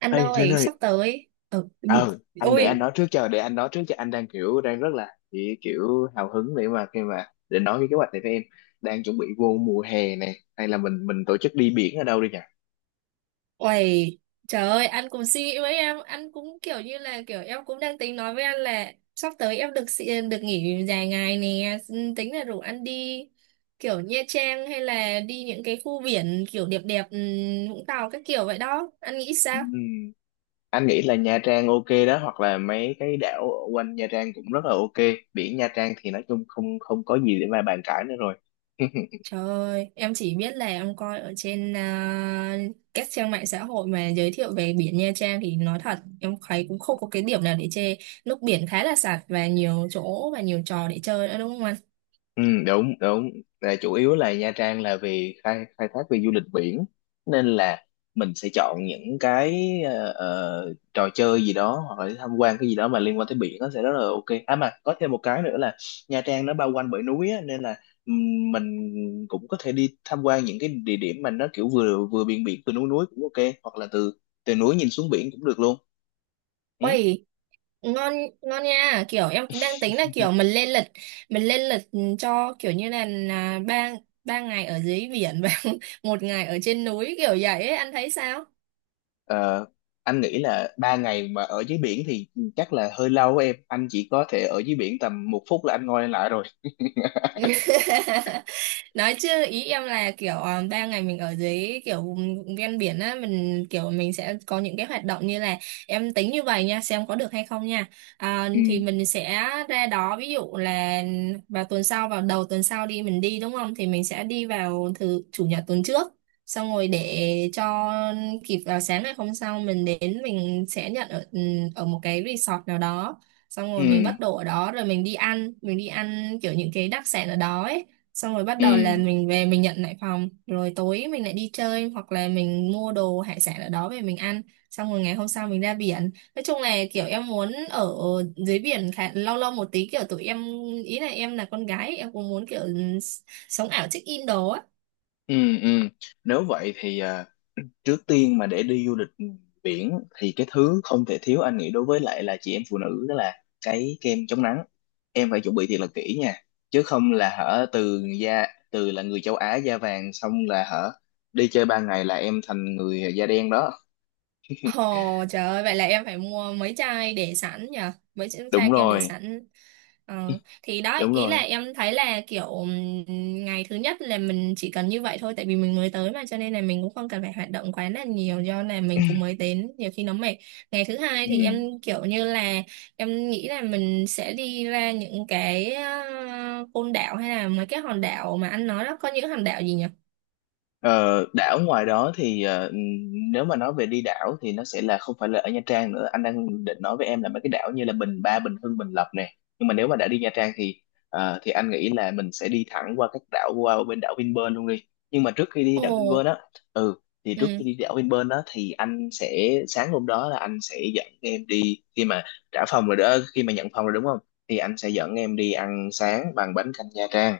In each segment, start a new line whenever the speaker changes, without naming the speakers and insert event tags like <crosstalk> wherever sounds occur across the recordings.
Anh
Ê Linh
ơi,
ơi,
sắp tới. Ừ.
ờ
<laughs>
anh để anh
Ôi,
nói trước cho, anh đang đang rất là chỉ hào hứng để mà khi mà để nói cái kế hoạch này với em. Đang chuẩn bị vô mùa hè này, hay là mình tổ chức đi biển ở đâu đi nhỉ?
uầy, trời ơi, anh cũng suy nghĩ với em, anh cũng kiểu như là kiểu em cũng đang tính nói với anh là sắp tới em được nghỉ dài ngày nè. Ừ, tính là rủ anh đi kiểu Nha Trang hay là đi những cái khu biển kiểu đẹp đẹp, Vũng Tàu các kiểu vậy đó. Anh nghĩ sao?
Ừm, anh nghĩ là Nha Trang ok đó, hoặc là mấy cái đảo ở quanh Nha Trang cũng rất là ok. Biển Nha Trang thì nói chung không không có gì để mà bàn cãi nữa rồi. <laughs>
Trời ơi, em chỉ biết là em coi ở trên à, các trang mạng xã hội mà giới thiệu về biển Nha Trang thì nói thật em thấy cũng không có cái điểm nào để chê. Nước biển khá là sạch và nhiều chỗ và nhiều trò để chơi nữa, đúng không anh?
Ừ, đúng đúng là chủ yếu là Nha Trang là vì khai khai thác về du lịch biển, nên là mình sẽ chọn những cái trò chơi gì đó, hoặc là tham quan cái gì đó mà liên quan tới biển, nó sẽ rất là ok. À mà có thêm một cái nữa là Nha Trang nó bao quanh bởi núi á, nên là mình cũng có thể đi tham quan những cái địa điểm mà nó kiểu vừa vừa biển biển vừa núi núi cũng ok, hoặc là từ từ núi nhìn xuống biển cũng được luôn, ừ?
Ôi, ngon, ngon nha. Kiểu em cũng đang tính là kiểu mình lên lịch, cho kiểu như là ba ba ngày ở dưới biển và <laughs> một ngày ở trên núi kiểu vậy ấy, anh thấy sao?
Ờ, anh nghĩ là ba ngày mà ở dưới biển thì chắc là hơi lâu em, anh chỉ có thể ở dưới biển tầm một phút là anh ngồi lại rồi.
<laughs> Nói chứ ý em là kiểu 3 ngày mình ở dưới kiểu vùng ven biển á, mình kiểu mình sẽ có những cái hoạt động như là, em tính như vậy nha, xem có được hay không nha. À, thì
Ừ,
mình sẽ ra đó, ví dụ là vào tuần sau, vào đầu tuần sau đi, mình đi đúng không, thì mình sẽ đi vào thứ chủ nhật tuần trước, xong rồi để cho kịp vào sáng ngày hôm sau mình đến, mình sẽ nhận ở một cái resort nào đó. Xong
ừ,
rồi mình bắt đồ ở đó rồi mình đi ăn, mình đi ăn kiểu những cái đặc sản ở đó ấy. Xong rồi bắt
ừ,
đầu là mình về, mình nhận lại phòng rồi tối mình lại đi chơi, hoặc là mình mua đồ hải sản ở đó về mình ăn. Xong rồi ngày hôm sau mình ra biển. Nói chung là kiểu em muốn ở dưới biển khá lâu lâu một tí, kiểu tụi em, ý là em là con gái em cũng muốn kiểu sống ảo check in đồ á.
ừ, ừ. Nếu vậy thì à, trước tiên mà để đi du lịch biển thì cái thứ không thể thiếu, anh nghĩ đối với lại là chị em phụ nữ, đó là cái kem chống nắng. Em phải chuẩn bị thiệt là kỹ nha, chứ không là hở, từ da, từ là người châu Á da vàng xong là hở, đi chơi ba ngày là em thành người da đen đó.
Ồ trời ơi, vậy là em phải mua mấy chai để sẵn nhờ, mấy chai
Đúng
chai kem để
rồi,
sẵn. Ờ, thì đó,
đúng
ý là
rồi,
em thấy là kiểu ngày thứ nhất là mình chỉ cần như vậy thôi, tại vì mình mới tới mà, cho nên là mình cũng không cần phải hoạt động quá là nhiều, do là mình cũng mới đến nhiều khi nó mệt. Ngày thứ hai
ừ.
thì em kiểu như là, em nghĩ là mình sẽ đi ra những cái côn đảo, hay là mấy cái hòn đảo mà anh nói đó, có những hòn đảo gì nhỉ?
Ờ, đảo ngoài đó thì ờ, nếu mà nói về đi đảo thì nó sẽ là không phải là ở Nha Trang nữa, anh đang định nói với em là mấy cái đảo như là Bình Ba, Bình Hưng, Bình Lập nè. Nhưng mà nếu mà đã đi Nha Trang thì ờ, thì anh nghĩ là mình sẽ đi thẳng qua các đảo, qua bên đảo Vinpearl luôn đi. Nhưng mà trước khi đi
Ồ.
đảo Vinpearl á, ừ, thì trước
Ừ.
khi đi đảo Vinpearl á thì anh sẽ, sáng hôm đó là anh sẽ dẫn em đi khi mà trả phòng rồi đó, khi mà nhận phòng rồi đúng không, thì anh sẽ dẫn em đi ăn sáng bằng bánh canh Nha Trang.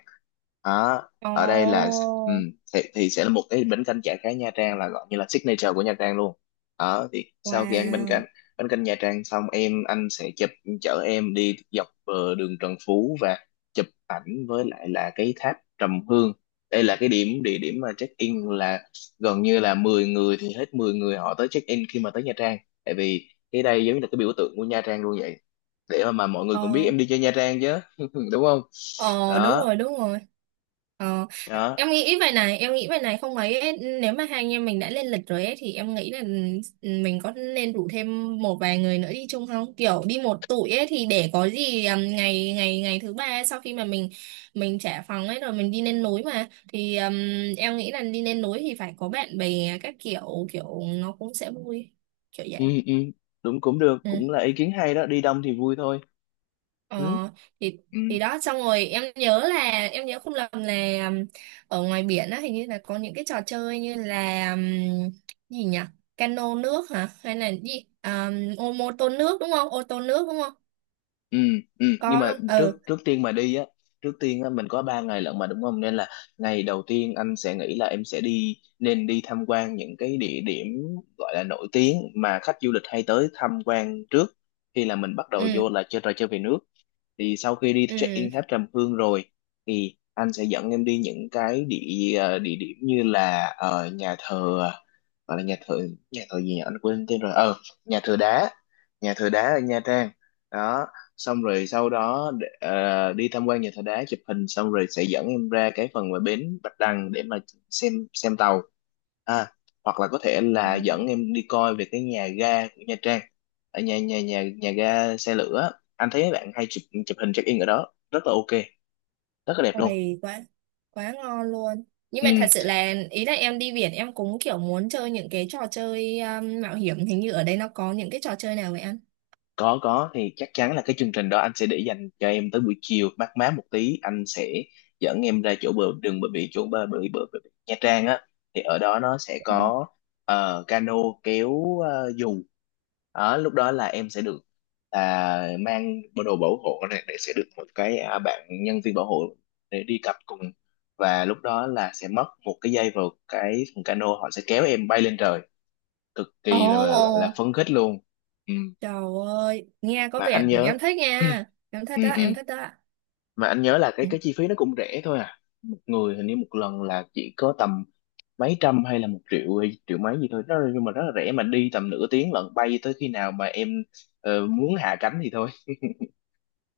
Đó,
Ồ.
ở đây là ừ, thì sẽ là một cái bánh canh chả cá Nha Trang, là gọi như là signature của Nha Trang luôn. Đó, thì sau khi ăn bánh canh,
Wow.
Nha Trang xong em, anh sẽ chở em đi dọc ờ, đường Trần Phú và chụp ảnh với lại là cái tháp Trầm Hương. Đây là cái điểm địa điểm mà check in là gần như là 10 người thì hết 10 người họ tới check in khi mà tới Nha Trang. Tại vì cái đây giống như là cái biểu tượng của Nha Trang luôn vậy. Để mà mọi người cũng biết
Ờ.
em đi chơi Nha Trang chứ, <laughs> đúng không?
Ờ, đúng
Đó,
rồi, đúng rồi. ờ,
đó,
Em nghĩ vậy này, không ấy ấy, nếu mà hai anh em mình đã lên lịch rồi ấy, thì em nghĩ là, ừ, mình có nên rủ thêm một vài người nữa đi chung không, kiểu đi một tụi ấy thì để có gì. Ngày ngày ngày thứ ba, sau khi mà mình trả phòng ấy rồi mình đi lên núi mà thì em nghĩ là đi lên núi thì phải có bạn bè các kiểu, kiểu nó cũng sẽ vui, kiểu
ừ,
vậy.
ừ, đúng, cũng được, cũng là
Ừ.
ý kiến hay đó, đi đông thì vui thôi.
Ờ,
Ừ.
thì
Ừ.
thì đó, xong rồi em nhớ là, em nhớ không lầm là ở ngoài biển á hình như là có những cái trò chơi như là gì nhỉ, cano nước hả, hay là gì, ô mô tô nước đúng không, ô tô nước đúng không,
Ừ, ừ, nhưng
có
mà
không?
trước
Ừ.
trước tiên mà đi á, trước tiên á, mình có 3 ngày lận mà đúng không, nên là ngày đầu tiên anh sẽ nghĩ là em sẽ đi, nên đi tham quan những cái địa điểm gọi là nổi tiếng mà khách du lịch hay tới tham quan trước, khi là mình bắt đầu
Ừ.
vô là chơi trò chơi về nước. Thì sau khi đi check
Ừ.
in tháp Trầm Hương rồi thì anh sẽ dẫn em đi những cái địa điểm như là ờ, nhà thờ, gọi là nhà thờ, nhà thờ gì nhỉ anh quên tên rồi ờ nhà thờ đá, nhà thờ đá ở Nha Trang. Đó. Xong rồi sau đó đi tham quan nhà thờ đá, chụp hình xong rồi sẽ dẫn em ra cái phần mà bến Bạch Đằng để mà xem tàu, à, hoặc là có thể là dẫn em đi coi về cái nhà ga của Nha Trang, ở nhà nhà nhà nhà ga xe lửa. Anh thấy mấy bạn hay chụp chụp hình check in ở đó rất là ok, rất là đẹp luôn.
Uầy, quá quá ngon luôn. Nhưng mà thật
Ừ,
sự là ý là em đi biển em cũng kiểu muốn chơi những cái trò chơi mạo hiểm, hình như ở đây nó có những cái trò chơi nào vậy anh?
có, thì chắc chắn là cái chương trình đó anh sẽ để dành cho em tới buổi chiều mát má một tí, anh sẽ dẫn em ra chỗ bờ đường bờ biển, chỗ bờ biển Nha Trang á, thì ở đó nó sẽ
Ừ.
có ờ, cano kéo ờ, dù. Đó, lúc đó là em sẽ được là mang bộ đồ bảo hộ này để sẽ được một cái à, bạn nhân viên bảo hộ để đi cặp cùng, và lúc đó là sẽ mất một cái dây vào cái thùng cano, họ sẽ kéo em bay lên trời, cực
Ồ.
kỳ là, gọi là phấn khích luôn. Ừ,
Trời ơi, nghe có
mà anh
vẻ
nhớ
em thích nha. Em
<clears throat>
thích
ừ,
đó,
ừ,
em thích đó.
mà anh nhớ là
Ừ.
cái chi phí nó cũng rẻ thôi à. Một người hình như một lần là chỉ có tầm mấy trăm, hay là một triệu hay triệu mấy gì thôi đó, nhưng mà rất là rẻ mà đi tầm nửa tiếng lận, bay tới khi nào mà em ờ, muốn hạ cánh thì thôi.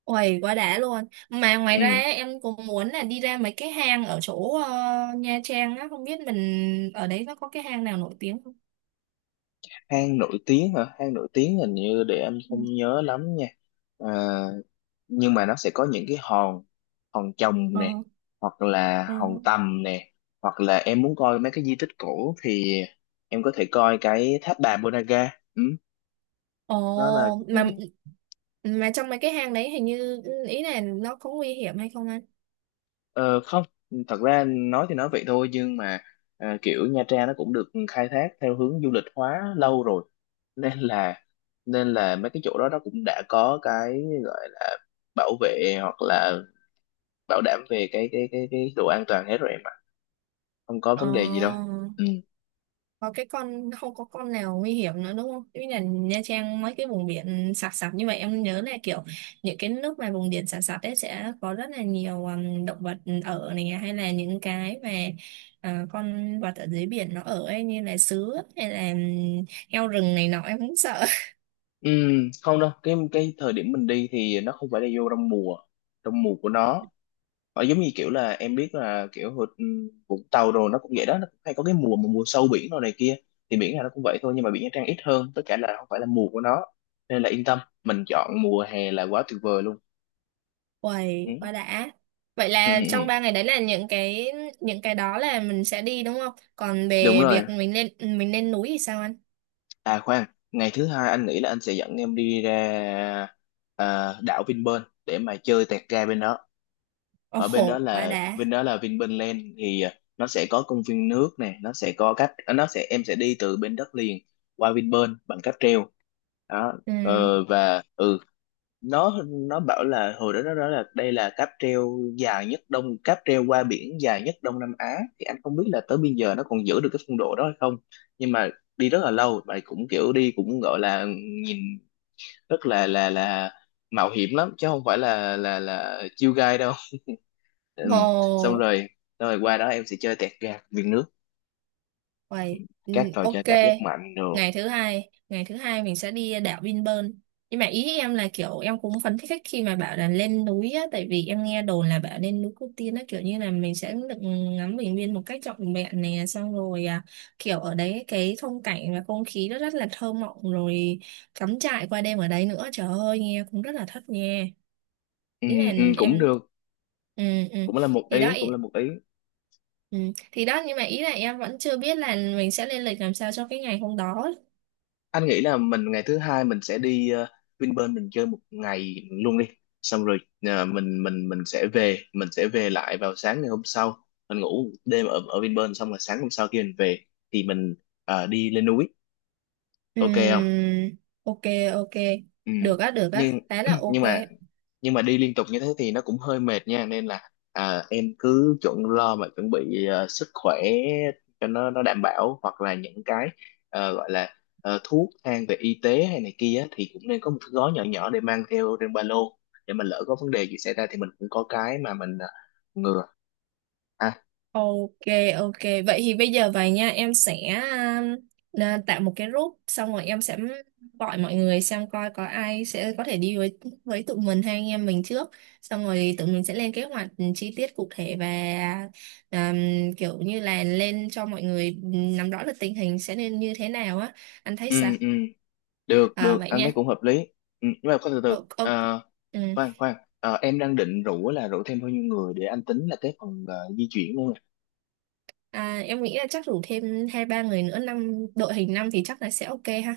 Uầy, quá đã luôn. Mà ngoài
Ừ.
ra á, em cũng muốn là đi ra mấy cái hang ở chỗ Nha Trang á, không biết mình ở đấy nó có cái hang nào nổi tiếng không?
Hang nổi tiếng hả? Hang nổi tiếng hình như, để anh
Ừ.
không nhớ lắm nha. À, nhưng mà nó sẽ có những cái hòn, hòn Chồng nè,
Ờ,
hoặc là
ờ.
hòn Tầm nè, hoặc là em muốn coi mấy cái di tích cổ thì em có thể coi cái tháp bà Ponagar, ừ, nó là
Ồ,
ừ,
mà trong mấy cái hang đấy hình như, ý là nó có nguy hiểm hay không anh?
ờ, không, thật ra nói thì nói vậy thôi, nhưng mà ờ, kiểu Nha Trang nó cũng được khai thác theo hướng du lịch hóa lâu rồi, nên là, nên là mấy cái chỗ đó nó cũng đã có cái gọi là bảo vệ, hoặc là bảo đảm về cái độ an toàn hết rồi em ạ, không có
Ờ.
vấn đề gì đâu. Ừ.
Có cái con, không có con nào nguy hiểm nữa đúng không? Như là Nha Trang mấy cái vùng biển sạt sạt như vậy, em nhớ là kiểu những cái nước mà vùng biển sạt sạt ấy sẽ có rất là nhiều động vật ở này, à, hay là những cái mà, à, con vật ở dưới biển nó ở ấy, như là sứa hay là heo rừng này nọ, em cũng sợ.
Ừ, không đâu, cái thời điểm mình đi thì nó không phải là vô trong mùa, trong mùa của nó. Nó giống như kiểu là em biết là kiểu ừ, Vũng Tàu rồi nó cũng vậy đó, nó cũng hay có cái mùa mà mùa sâu biển rồi này kia, thì biển nào nó cũng vậy thôi, nhưng mà biển Nha Trang ít hơn, tất cả là không phải là mùa của nó, nên là yên tâm, mình chọn mùa hè là quá tuyệt vời luôn.
<laughs>
Ừ.
Uầy, quá đã. Vậy
Ừ, ừ,
là trong
ừ,
3 ngày đấy là những cái đó là mình sẽ đi đúng không? Còn
đúng
về
rồi.
việc mình lên núi thì sao anh?
À khoan, ngày thứ hai anh nghĩ là anh sẽ dẫn em đi ra à, đảo Vinpearl để mà chơi tẹt ga bên đó. Ở bên đó
Ồ, quá
là,
đã.
bên đó là Vinpearl Land, thì à, nó sẽ có công viên nước nè, nó sẽ có cách à, nó sẽ, em sẽ đi từ bên đất liền qua Vinpearl bằng cáp treo. Đó,
Ừ.
ờ, và ừ, nó bảo là hồi đó nó nói là đây là cáp treo dài nhất đông, cáp treo qua biển dài nhất Đông Nam Á, thì anh không biết là tới bây giờ nó còn giữ được cái phong độ đó hay không, nhưng mà đi rất là lâu và cũng kiểu đi cũng gọi là nhìn rất là mạo hiểm lắm, chứ không phải là chill guy đâu. Ừm, xong
Ồ.
rồi, xong rồi qua đó em sẽ chơi tẹt gạt viên nước,
Vậy, ừ,
các trò chơi
ok.
cảm giác mạnh rồi.
Ngày thứ hai mình sẽ đi đảo Vinpearl. Nhưng mà ý em là kiểu em cũng phấn khích khi mà bảo là lên núi á, tại vì em nghe đồn là bảo lên núi Cô Tiên á, kiểu như là mình sẽ được ngắm bình nguyên một cách trọn vẹn nè, xong rồi à, kiểu ở đấy cái phong cảnh và không khí nó rất là thơ mộng, rồi cắm trại qua đêm ở đấy nữa, trời ơi nghe cũng rất là thất nha. Ý
Ừm,
là
cũng
em,
được,
ừ, ừ.
cũng là một
Thì đó.
ý, cũng là một ý.
Ừ. Thì đó, nhưng mà ý là em vẫn chưa biết là mình sẽ lên lịch làm sao cho cái ngày hôm đó.
Anh nghĩ là mình ngày thứ hai mình sẽ đi Vinpearl, mình chơi một ngày luôn đi, xong rồi ờ, mình sẽ về, mình sẽ về lại vào sáng ngày hôm sau, mình ngủ đêm ở ở Vinpearl, xong rồi sáng hôm sau khi mình về thì mình ờ, đi lên núi,
Ừ.
ok không?
Ok, ok.
Ừ.
Được á, được á.
Nhưng
Thế là
<clears throat>
ok.
nhưng mà nhưng mà đi liên tục như thế thì nó cũng hơi mệt nha, nên là à, em cứ chuẩn lo mà chuẩn bị ờ, sức khỏe cho nó đảm bảo, hoặc là những cái ờ, gọi là ờ, thuốc thang về y tế hay này kia á, thì cũng nên có một cái gói nhỏ nhỏ để mang theo trên ba lô, để mà lỡ có vấn đề gì xảy ra thì mình cũng có cái mà mình ờ, ngừa. À,
Ok, ok. Vậy thì bây giờ vậy nha, em sẽ tạo một cái group xong rồi em sẽ gọi mọi người xem coi có ai sẽ có thể đi với tụi mình hay anh em mình trước. Xong rồi tụi mình sẽ lên kế hoạch chi tiết cụ thể và um, kiểu như là lên cho mọi người nắm rõ được tình hình sẽ nên như thế nào á. Anh thấy
ừ,
sao?
ừ, được,
À
được,
vậy
anh
nha.
thấy cũng hợp lý. Ừ, nhưng mà có từ từ.
Ờ, ok.
Ờ,
Ừ.
khoan khoan. Ờ, em đang định rủ là rủ thêm bao nhiêu người để anh tính là cái phần ờ, di chuyển luôn nè.
À, em nghĩ là chắc rủ thêm hai ba người nữa, năm, đội hình năm thì chắc là sẽ ok ha.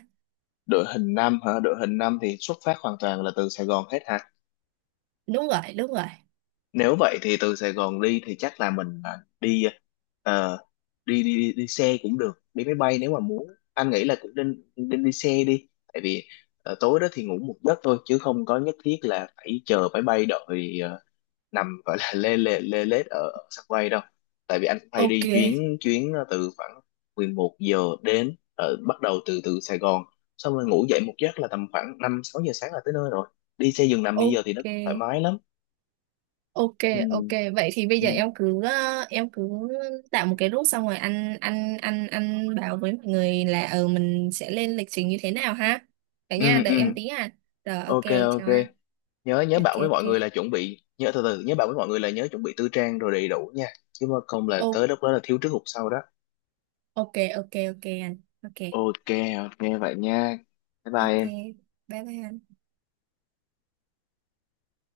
Đội hình năm hả? Đội hình năm thì xuất phát hoàn toàn là từ Sài Gòn hết hả?
Đúng rồi, đúng rồi.
Nếu vậy thì từ Sài Gòn đi thì chắc là mình đi ờ, đi, đi đi đi xe cũng được, đi máy bay nếu mà muốn. Anh nghĩ là cũng nên nên đi xe đi, tại vì ờ, tối đó thì ngủ một giấc thôi, chứ không có nhất thiết là phải chờ máy bay, đợi ờ, nằm gọi là lê lê lê lết ở, sân bay đâu. Tại vì anh cũng phải
Ok,
đi chuyến chuyến ờ, từ khoảng 11 giờ đến ờ, bắt đầu từ từ Sài Gòn, xong rồi ngủ dậy một giấc là tầm khoảng 5 6 giờ sáng là tới nơi rồi. Đi xe giường nằm bây giờ thì nó
ok,
thoải mái lắm.
ok,
Ừ,
ok. Vậy thì bây
ừ,
giờ em cứ, em cứ tạo một cái group xong rồi anh bảo với mọi người là mình sẽ lên lịch trình như thế nào ha. Vậy nha,
ừ, ừ,
đợi em tí à. Rồi ok,
ok, ok.
chào anh.
Nhớ, nhớ
Ok,
bảo với mọi
ok.
người là chuẩn bị nhớ từ từ, nhớ bảo với mọi người là nhớ chuẩn bị tư trang rồi đầy đủ nha, chứ mà không là
Ô,
tới lúc đó là thiếu trước hụt sau đó.
ok, ok, ok anh. Ok.
Ok, ok vậy nha. Bye bye
Ok.
em.
Bye bye, anh.